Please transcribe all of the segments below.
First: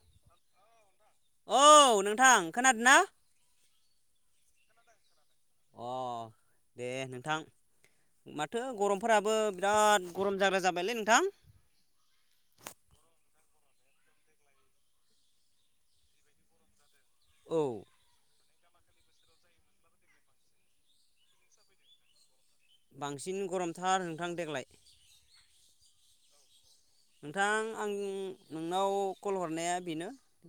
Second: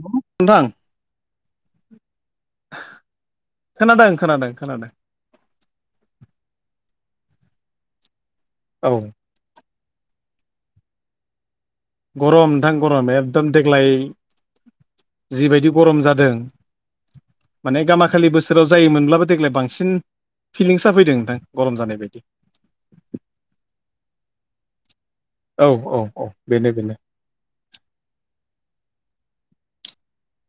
नोंथां औ नोंथां खोनादोंना खोनादों खोनादों खोनादों अ दे नोंथां माथो गरमफोराबो बिराद गरम जाग्रा जाबायलै नोंथां गरम नोंथां गरम एकदम देग्लाय जिबायदि गरम जादों औ माने गामाखालि बोसोर सोराव जोमब्लाबो देग्लाय बांसिन फिलिंसा फैदों नोंथां गरम जानाय बायदि बांसिन गरमथार नोंथां देग्लाय औ-औ-औ बेनो बेनो नोंथां आं नोंनाव कल हरनाया बेनो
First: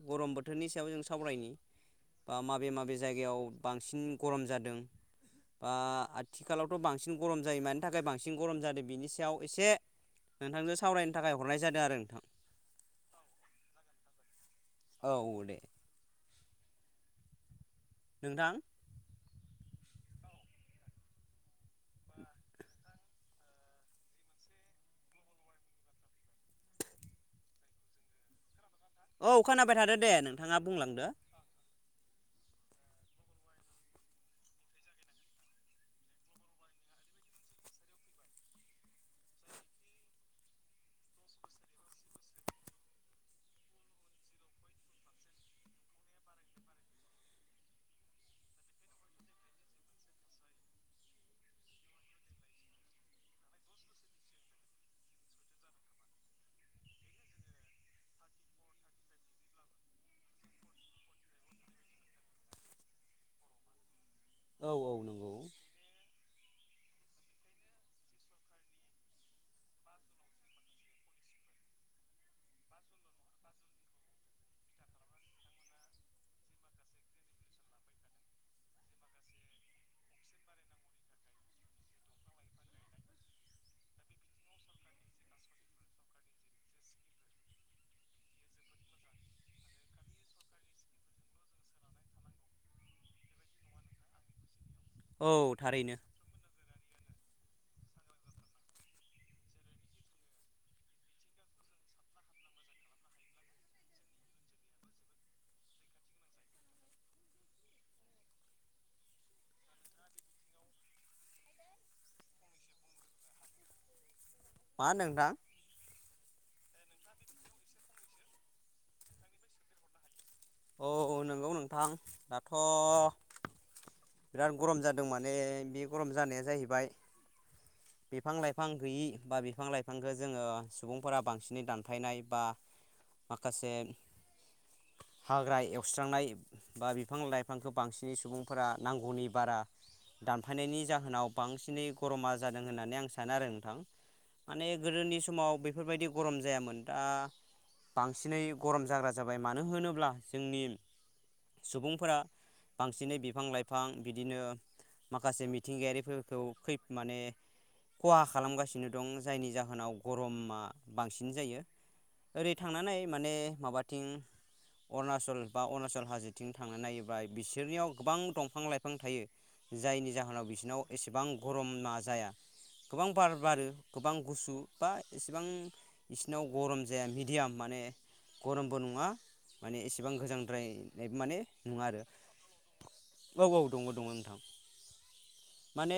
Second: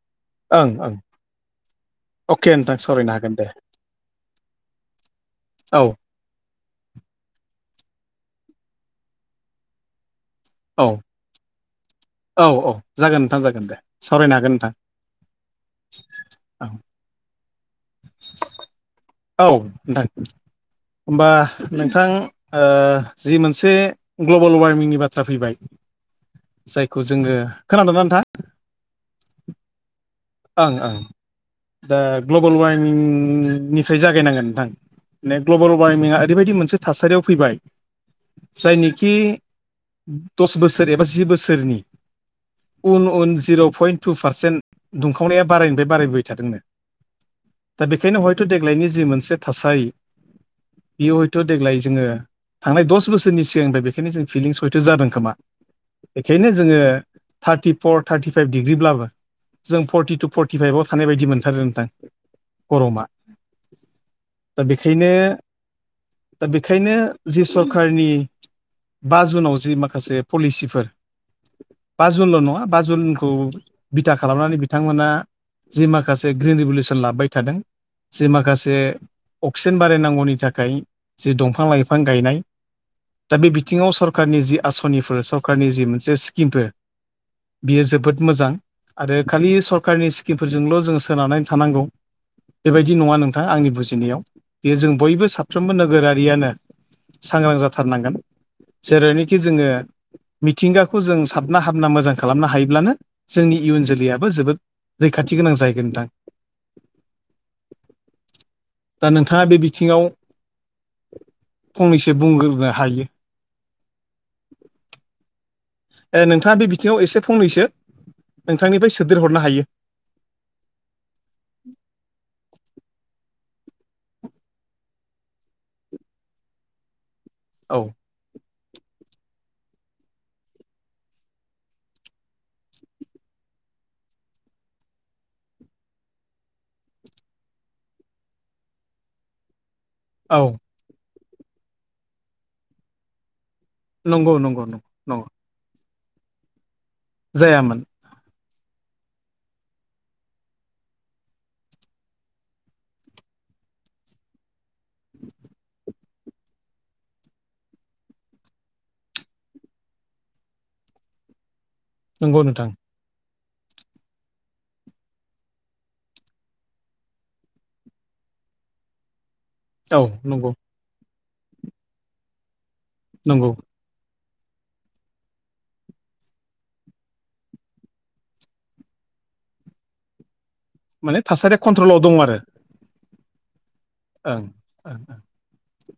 गरम बोथोरनि ओं सायाव ओं जों सावरायनि बा अके माबे नोंथां माबे सावरायनो हागोन जायगायाव दे बांसिन गरम जादों बा औ आथिखालावथ' बांसिन गरम जायो मान नि थाखाय बांसिन गरम जादों बिनि सायाव एसे नोंथांजों सावरायनो थाखाय हरनाय जादों आरो नोंथां औ-औ जागोन नोंथां जागोन दे सावरायनो हागोन नोंथां औ-औ दे औ नोंथां औ नोंथां होमबा नोंथां जि ओ मोनसे ग्लबेल वार्मिंनि बाथ्रा फैबाय [inaudible] जायखौ जोङो खोनादों ना नोंथाङा औ खोनाबाय थादो दे नोंथाङा ओं बुंलांदो दा ग्लबेल वार्मिंनिफ्राय जागायनांगोन नोंथां। माने ग्लबेल वार्मिंनिआ ओरैबायदि मोनसे थासारियाव फैबाय। जायनिखि दस बोसोर एबा जि बोसोरनि उन उन जिर' पइन्ट टु पारसेन्ट दुंखावनाया बारायनिफ्राय बारायबोबाय थादोंनो। दा बेखायनो हयथ' देग्लायनि जि मोनसे थासारि बेयो हयथ' देग्लाय जोङो। थांनाय दस बोसोरनि सिगांनिफ्राय बेखायनो जों फिलिंस हयथ' जादों खोमा। बेखायनो जोङो थार्टिफर थार्टिफाइभ डिग्रिब्लाबो। जों फर्टि टु फर्टिफाइभआव थानाय बायदि मोनथारो नोंथां गरमा। दा औ औ बेखायनो नंगौ दा बेखायनो जि सरखारनि बा जुनाव जि माखासे पलिसिफोर। बा जुनल' नङा बा जुनखौ बिथा खालामनानै बिथांमोना जि माखासे ग्रिन रिभलसन लाबोबाय थादों। जि माखासे अक्सिजेन बारायनांगौनि थाखाय जि दंफां लाइफां गायनाय। दा बे बिथिङाव सरकारनि जि आसनिफोर सरकनि जि मोनसे स्किमफोर बियो जोबोद मोजां। आरो खालि सरखारारनि स्किमफोरजोंल' जों सोनारनानै थानांगौ बेबायदि नङा नोंथां आंनि बुजिनायाव बेयो जों बयबो औ साफ्रोमबो थारैनो नोगोरारियानो। सांग्रां जाथारनांगोन जेरैनोखि जोङो। मिथिंगाखौ जों साबना हाबना मोजां खालामनो हायोब्लानो जोंनि। इयुन जोलैयाबो जोबोद रैखाथि गोनां जाहैगोन नोंथां। दा नोंथाङा बे बिथिङाव। फंनैसो बुंग्रोनो हायो। मा होनदों नोंथां। ओ नोंथाङा बे बिथिङाव एसे फंनैसो नोंथांनिफ्राय सोदेरहरनो हायो। औ नंगौ नोंथां दाथ'। बिराद गरम जादों माने बे गरम जानाया जाहैबाय औ बिफां लाइफां। बिफां गैयि बा बिफां लाइफांखौ जोङो सुबुंफोरा बांसिनै दानफायनाय बा। माखासे। हाग्रा एवस्रांनाय बा बिफां लाइफांखौ बांसिनै सुबुंफोरा नांगौनि बारा। औ दानफायनायनि जाहोनाव बांसिनै गरमा जादों होननानै आं सानो आरो। नंगौ नंगौ माने नंगौ गोदोनि नंगौ समाव बेफोरबायदि गरम जायामोन दा जायामोन बांसिनै। गरम जाग्रा जाबाय मानो होनोब्ला जोंनि। सुबुंफोरा बांसिनै बिफां लाइफां बिदिनो। माखासे मिथिंगायारिफोरखौ खै माने। खहा खालामगासिनो दं जायनि जाहोनाव गरमा बांसिन जायो। नंगौ ओरै नोंथां थांनानै माने माबाथिं। अरुणाचल बा अरुणाचल हाजोथिं थांनानै नायोब्ला बिसोरनियाव गोबां दंफां लाइफां थायो। औ जायनि जाहोनाव नंगौ बिसिनाव एसेबां गरम ना जाया गोबां बार नंगौ बारो गोबां। गुसु बा इसेबां बिसिनाव गरम जाया मिडियाम माने। गरमबो नङा माने एसेबां गोजां। माने थासारिया कन्ट्रलाव दं आरो। औ औ। दङ दङ नोंथां ओं ओं ओं। माने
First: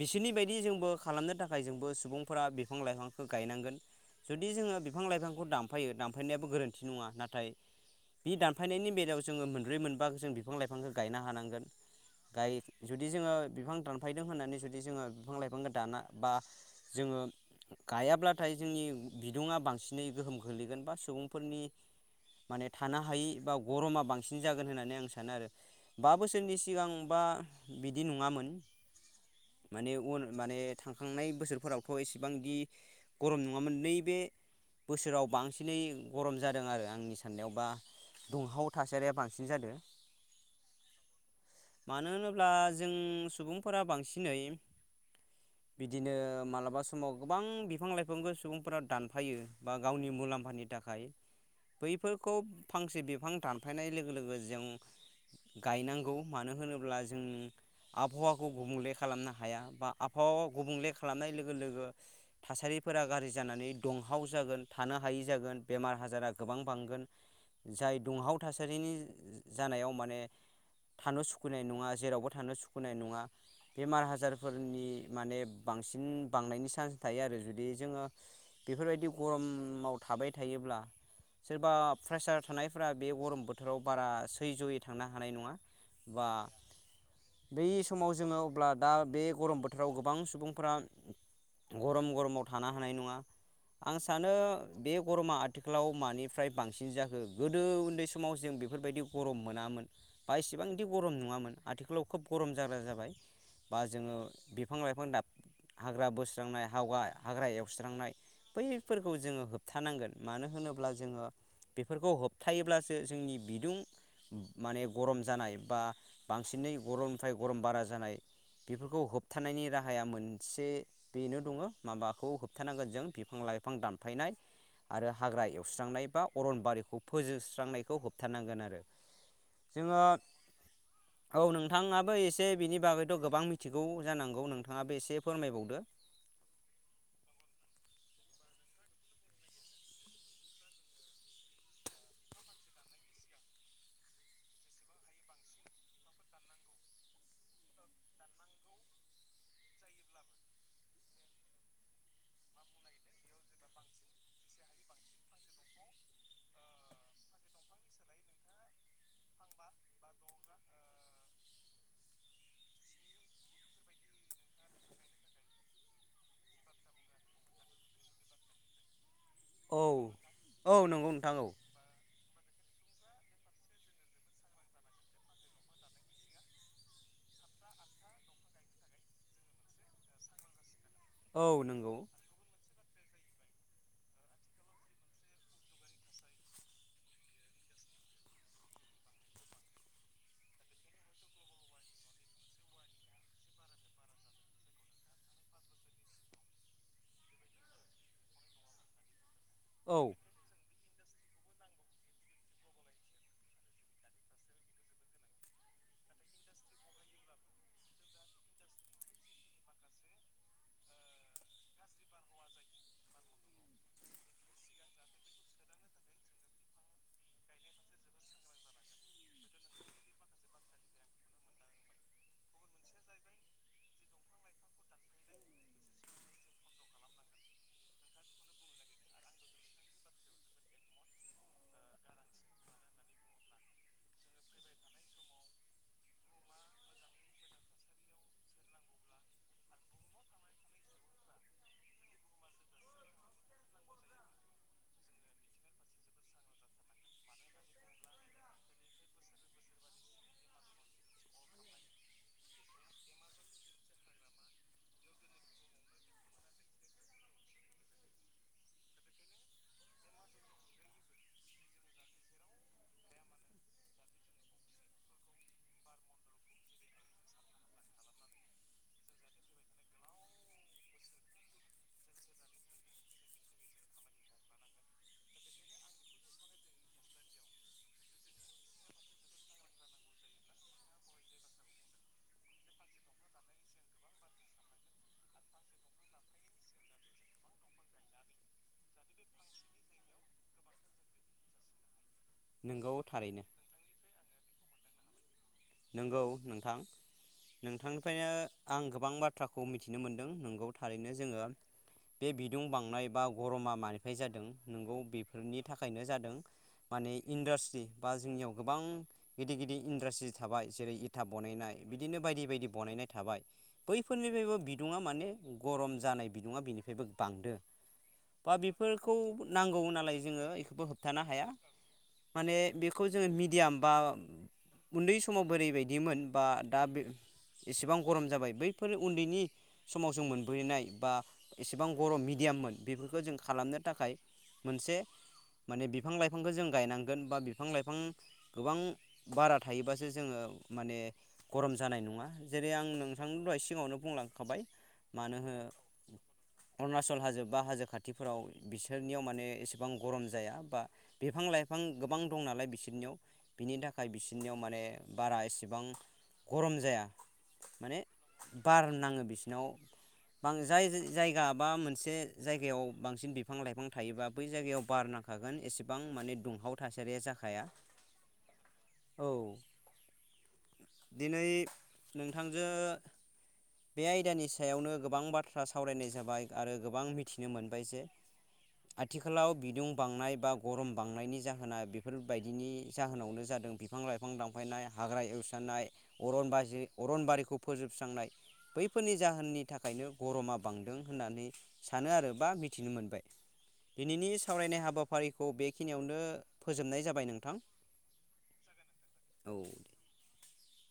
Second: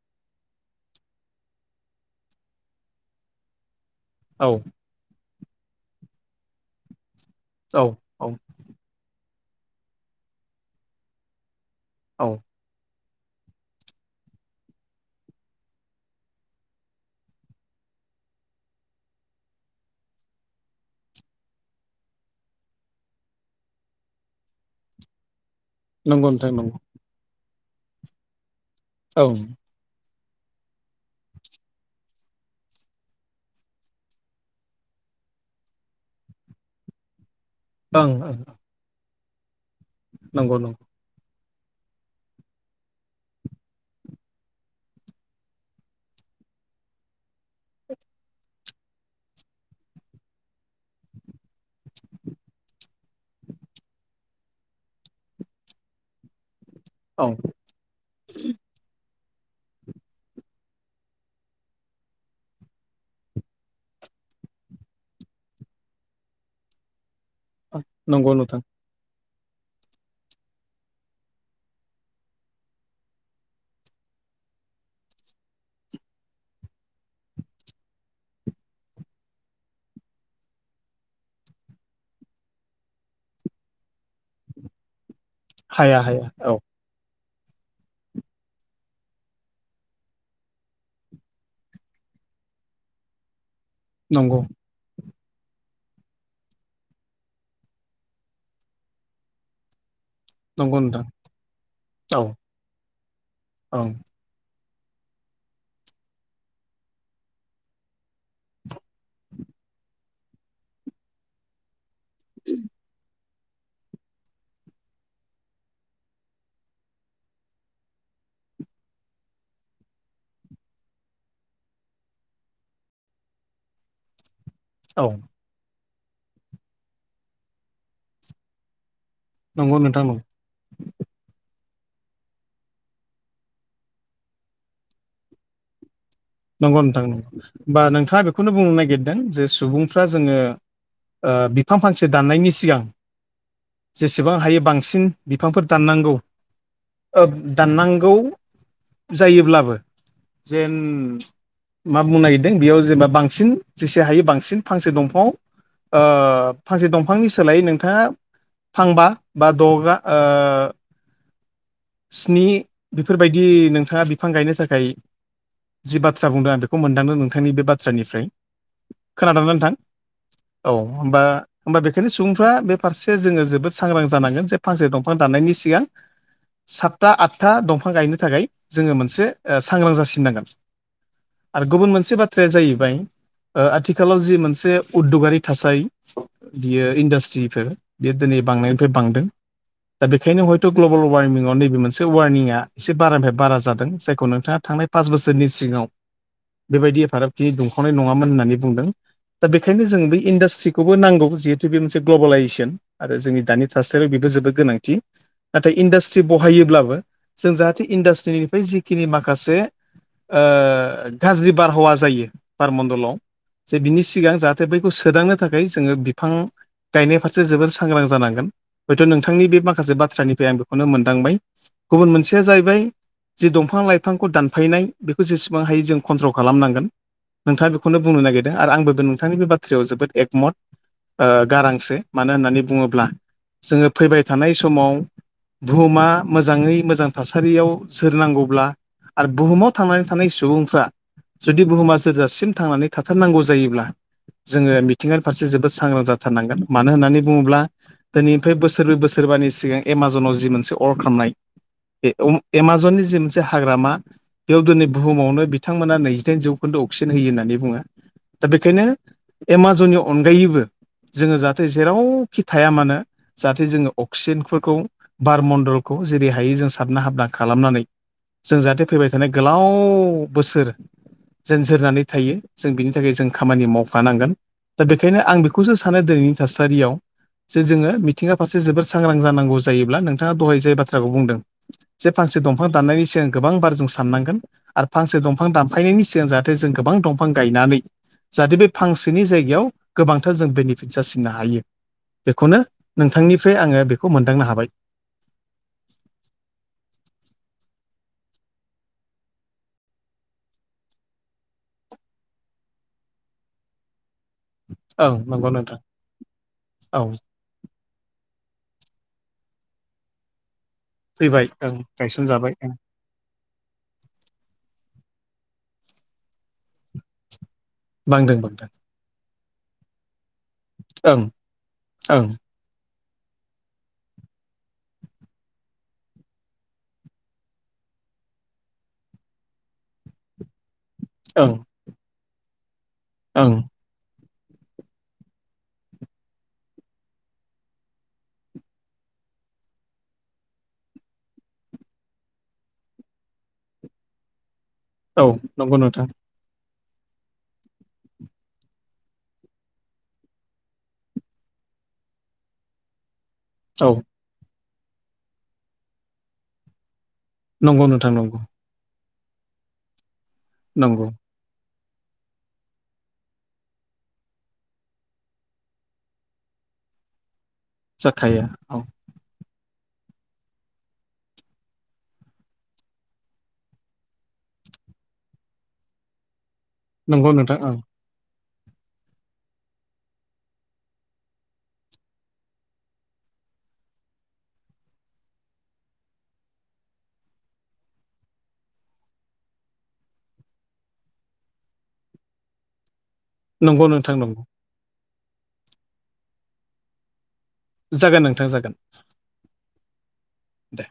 बिस बिनि बायदि जोंबो खालामनो थाखाय जोंबो सुबुंफोरा बिफां लाइफांखौ गायनांगोन। जुदि ओं जोङो बिफां लाइफांखौ दामफायो दानफायनायाबो गोरोन्थि नङा नाथाय। नाथाय औ औ बि दानफायनायनि बेलायाव जोङो मोनब्रै मोनबा जों बिफां लाइफांखौ गायनो हानांगोन। औ गाय जुदि जोङो बिफां दानफायदों होननानै जुद जुदि जोङो बिफां लाइफांखौ दाना बा जोङो। गायाब्लाथाय जोंनि बिदुङा बांसिनै गोहोम गोलैगोन बा सुबुंफोरनि। माने थानो हायि बा गरमा बांसिन जागोन होननानै आं सानो आरो। बा नंगौ नोंथां बोसोरनि नंगौ सिगांबा बिदि नङामोन। औ। माने उन माने थांखांनाय बोसोरफोरावथ' एसेबांदि गरम नङामोन नैबे। बोसोराव बांसिनै गरम जादों आरो आंनि सा साननायावबा ओं दुंहाव थासारिया बांसिन जादों। नंगौ नंगौ। मानो होनोब्ला जों सुबुंफोरा बांसिनै। बिदिनो मालाबा समाव गोबां बिफां लाइफांखौ सुबुंफोरा दानफायो बा गावनि मुलाम्फानि थाख। गायो बैफोरखौ फांसे बिब। बिफां दानफायनाय लोगो लोगो जों गायनांगौ मानो होनोब। जों औ आबहावाखौ गुबुंलेख। खालामनो हाया बा आबहावा गुबुंले खालामनाय लोगो लोगो थासारिफोरा गाज्रि जानानै दं। दुंहाव जागोन थानो हायै जागोन बेमार आजारा गोबां बांगोन। जाय नंगौ दुंहाव नोंथां थासारिनि। जानायाव माने थानो सुखुनाय नङा जेरावबो थानो सुखैनाय नङा। बेमार आजारफोरनि माने बांसिन बांनायनि चान्स थायो आरो जुदि जोङो। बेफोरबायदि गरमाव थाबाय थायोब्ला। सोरबा प्रेसार थानायफोरा बे गरम बोथोराव बारा सै जयै थां। हानाय नङा हाया हाया बा औ बै समाव जोङो। अब्ला दा बे गरम बोथोराव गोबां सुबुंफोरा। गरम गरमाव थानो हानाय नङा आं सानो नंगौ बे। गरमा आथिखालाव मानिफ्राय बांसिन जाखो गोदो उन्दै समाव जों बेफोरबायदि गरम मोनामोन। बा एसेबां नंगौ बिदि नोंथां गरम नङामोन आथिखालाव खोब औ गरम जाग्रा जाबाय बा औ जोङो बिफां लाइफां दा हाग्रा बोस्रांनाय हाव्रा हाग्रा एवस्रांनाय बैफोरखौ जोङो होबथानांगोन मानो होन होनोब्ला जोङो बेफोरखौ होबथायोबब्लासो जोंनि बिदुं माने गरम जानाय बा बांसिनै गरमनिफ्राय गरम बारा जानाय बेफोरखौ होबथानायनि राहाया मोनसे बेनो दङ माबाखौ होबथानांगोन जों बे बिफां लाइफां दानफायनाय औ आरो हाग्रा एवस्रांनाय बा अरनबारिखौ फोजोबस्रांनायखौ होबथानांगोन आरो नंगौ जोङो नोंथां नंगौ औ नोंथाङाबो एसे बिनि बागै थ' गोबां मिथिगौ जानांगौ नोंथाङा बे एसे फोरमायबावदो नंगौ नोंथां नगौ बा नोंथाङा बेखौनो बुंनो नागिरदों जे सुबुंफ्रा जोङो बिफां फांसे दाननायनि सिगां जेसेबां हायो बांसिन बिफांफोर दाननांगौ दाननांगौ जायोब्लाबो जेन मा बुंनो नागिरदों बेयाव जेनेबा बांसिन जेसे हायो बांसिन फांसे दंफङाव ओ फांसे दंफांनि सोलायै नोंथाङा फांबा बा दगा ओ स्नि बेफोरबायदि नोंथाङा बिफां गायनो थाखाय जि बाथ्रा बाथ्रा बुंदों आं बेखौ मोनदांदों नोंथांनि बे बाथ्रानिफ्राय खोनादोंानानै नोंथां औ औ नंगौ होमबा नोंथां औ हबा बेखायनो सुबुं फ्रा बे फारसे जोङो जोबोद सांग्रां जानांगोन जे फांसे दंफां दाननायनि सिगां सातथा आठथा दंफां गायनो थाखाय जोङो मोनसे सांग्रां जासिननांगोन औ आरो गुबुन नंगौ मोनसे बाथ्राया जाहैबाय ओ आथिखालाव जि मोनसे उददगारि थासारि बियो इन्डास्ट्रिफोर दिनै बांनायनिफ्राय बांदों दा बेखायनो हयथ' ग्लबेल वार्मिंआव नैबे मोनसे वार्मिंआ एसे बारानिफ्राय बारा जादों जायखौ नोंथाङा थां थांनाय पास बोसोरनि सिगाङाव बेबायदिफाराबखिनि दुंखावनाय नङामोन होननानै बुंदों। दा बेखायनो औ जों बे इन्डासट्रि खौबो नांगौ जिहेतु बे मोनसे ग्लबेलाायजेसन आरो जोंनि दानि थासारियाव बेबो जोबोद गोनांथि। नाथाय इन्डास्ट्रि बहायोब्लाबो जों जाहाथे इन्डास्ट्रिनिफ्राय जिखिनि माखासे गाज्रि बारहावा जायो बारमण्डलाव जे बिनि सिगां जाहाथे बैखौ सोदांनो थाखाय जोङो बिफां गायनाय फारसे जोबोर सांग्रां जानांगोन। हयथ' नोंथांनि बे माखासे बाथ्रानिफ्राय आं बेखौनो मोनदांबाय। गुबुन मोनसेया जाहैबाय जि दंफां लाइफांखौ दानफायनाय बेखौ जेसेबां हायो जों कन्ट्रल खालामनांगोन। नोंथाङा बेखौनो बुंनो नागिरदों आरो आंबोबो नोंथांनि बे बाथ्रायाव जोबोद एकमत गारांसो मानो होननानै बुङोब्ला जोङो फैबाय थानाय समाव बुहुमा मोजाङै मोजां थासारियाव सोरनांगौब्ला आरो बुहुमाव थांनानै थानाय सुबुंफ्रा जुदि बुहुमा जोरजासिम थांनानै थाथारनांगौ जायोब्ला जोङो मिथिंङानि फारसे जोबोद सांग्रां जाथारनांगोन मानो होननानै बुङोब्ला दिनैनिफ्राय बोसोरब्र बोसोरै सोरबानि सिगां एमाजनाव जि मोनसे अर्डार खालामनाय एमाजननि जि मोनसे हाग्रामा बेयाव दिनै बुहुमावनो बिथांमोना नैजिदाइन जौखोन्दो अक्सिजेन होयो होननानै बुङो। दा बेखायनो एमाजननि अनगायैबो जोङो जाहाथे जेरावखि थाया मानो जाहाथे जोङो अक्सिजेनफोरखौ बार मण्डलखौ जेरै हायो जों साबना हाबना खालामनानै जों जाहाथे फैबाय दिनै गोलाव बोसोर जेन जोरनानै थायो जों बिनि थाखाय जों खामानि मावफानांगोन। दा बेखायनो आं बेखौसो सानो दिनैनि थासारियाव जे जोङो मिथिं फारसे जोोबोर सांग्रां जानांगौ जायोब्ला नोंथाङा दहाय जाय बाथ्राखौ बुंदों जे फसे दंफां दाननायनि सिगां गोबां बार जों साननांगोन आरो फांसे दंफां दानफायनायनि सिगां जाहाथे जों गोबां दंफां गायनानै जाहाथे बे फांसेनि जायगायाव गोबांथार जों बेनिफिट जासिननो हायो। बेखौनो नंगौ थारैनो नोंथांनिफ्राय आङो बेखौ मोनदांनो हाबाय। नंगौ नोंथां। नोंथांनिफ्रायनो आं गोबां बाथ्राखौ मिथिनो मोनदों नंगौ थारैनो जोङो बे बिदुं बांनाय बा गरमा मानि नाय जादों नंगौ ओं नंगौ बेफोरनि नोंथां थाखायनो जादों औ माने इन्डास्ट्रि बा जोंनियाव गोबां गिदिर गिदिर इन्डास्ट्रि थाबाय जेरै इथा फैबाय बनायनाय ओं बिदिनो बायदि गायसनजाबाय बायदि ओं बनायनाय थाबाय बैफोरनिफ्राय बिदुङा माने गरम जानाय बिदुङा बिनिफ्रायबो बांदो बांदों बा बांदों बेफोरखौ नांगौ नालाय जोङो बेखौबो होबथानो ओं हाया ओं माने बे बे खौ जोङो मिडियाम बा उन्दै समाव बोरैबायदिमोन बा दा बे एसेबां गरम जाबाय बैफोर उन्दैनि समाव जों मोन बैनाय बा ओं एसेबां बर' मिडियाममोन बेफोरखौ जों ओं खालामनो थाखाय मोनसे माने बिफां लाइफांखौ जों गायनांगोन बा बिफां लाइफां गोबां बारा थायोबासो जोङो माने गरम जानाय नङा जेरै आं नोंथांनि दहाय सिगाङावनो बुंलांखाबाय औ मानो हो नंगौ नोंथां। अरुणाचल हाजो बा हाजो खाथिफोराव बिसोरनियाव माने एसेबां गरम जाया बा बिफां लाइफां आं गोबां दं नालाय बिसोरनियाव बिनि औ थाखाय बिसोरनियाव माने बारा एसेबां गरम जाया। नंगौ माने नोंथां नंगौ बार नाङो बिसिनाव बां जाय नंगौ जायगा बा मोन मोनसे जायगायाव बांसिन बिफां लाइफां थायोबा बै जायगायाव बार नांखागोन एसेबां माने दुंहाव थासा रिया जाखाया जाखाया औ दिनै नोंथांजो बे आयदानि सायावनो गोबां बाथ्रा सावरायनाय जाबाय आरो गोबां नंगौ मिथिनो नोंथां ओं मोनबाय जे [unintelligible] आथिखालाव बिदुं बांनाय बा गरम बांनायनि जाहोना बेफोरबायदिनि जाहोनावनो जादों बिफां बिफां लाइफां दानफायनाय हाग्रा एवस्रनाय अरन बाज अरनबारिखौ फोजोबस्रांनाय बैफोरनि जाहोननि थाखायनो गरमा बांदों होननानै सानो आरो बा मिथिनो मोनबाय नंगौ नोंथां दिनैनि नंगौ सावरायनाय हाबाफारिखौ बेखिनियावनो फोजोबनाय जाबाय नोंथां जागोन नोंथां जागोन औ दे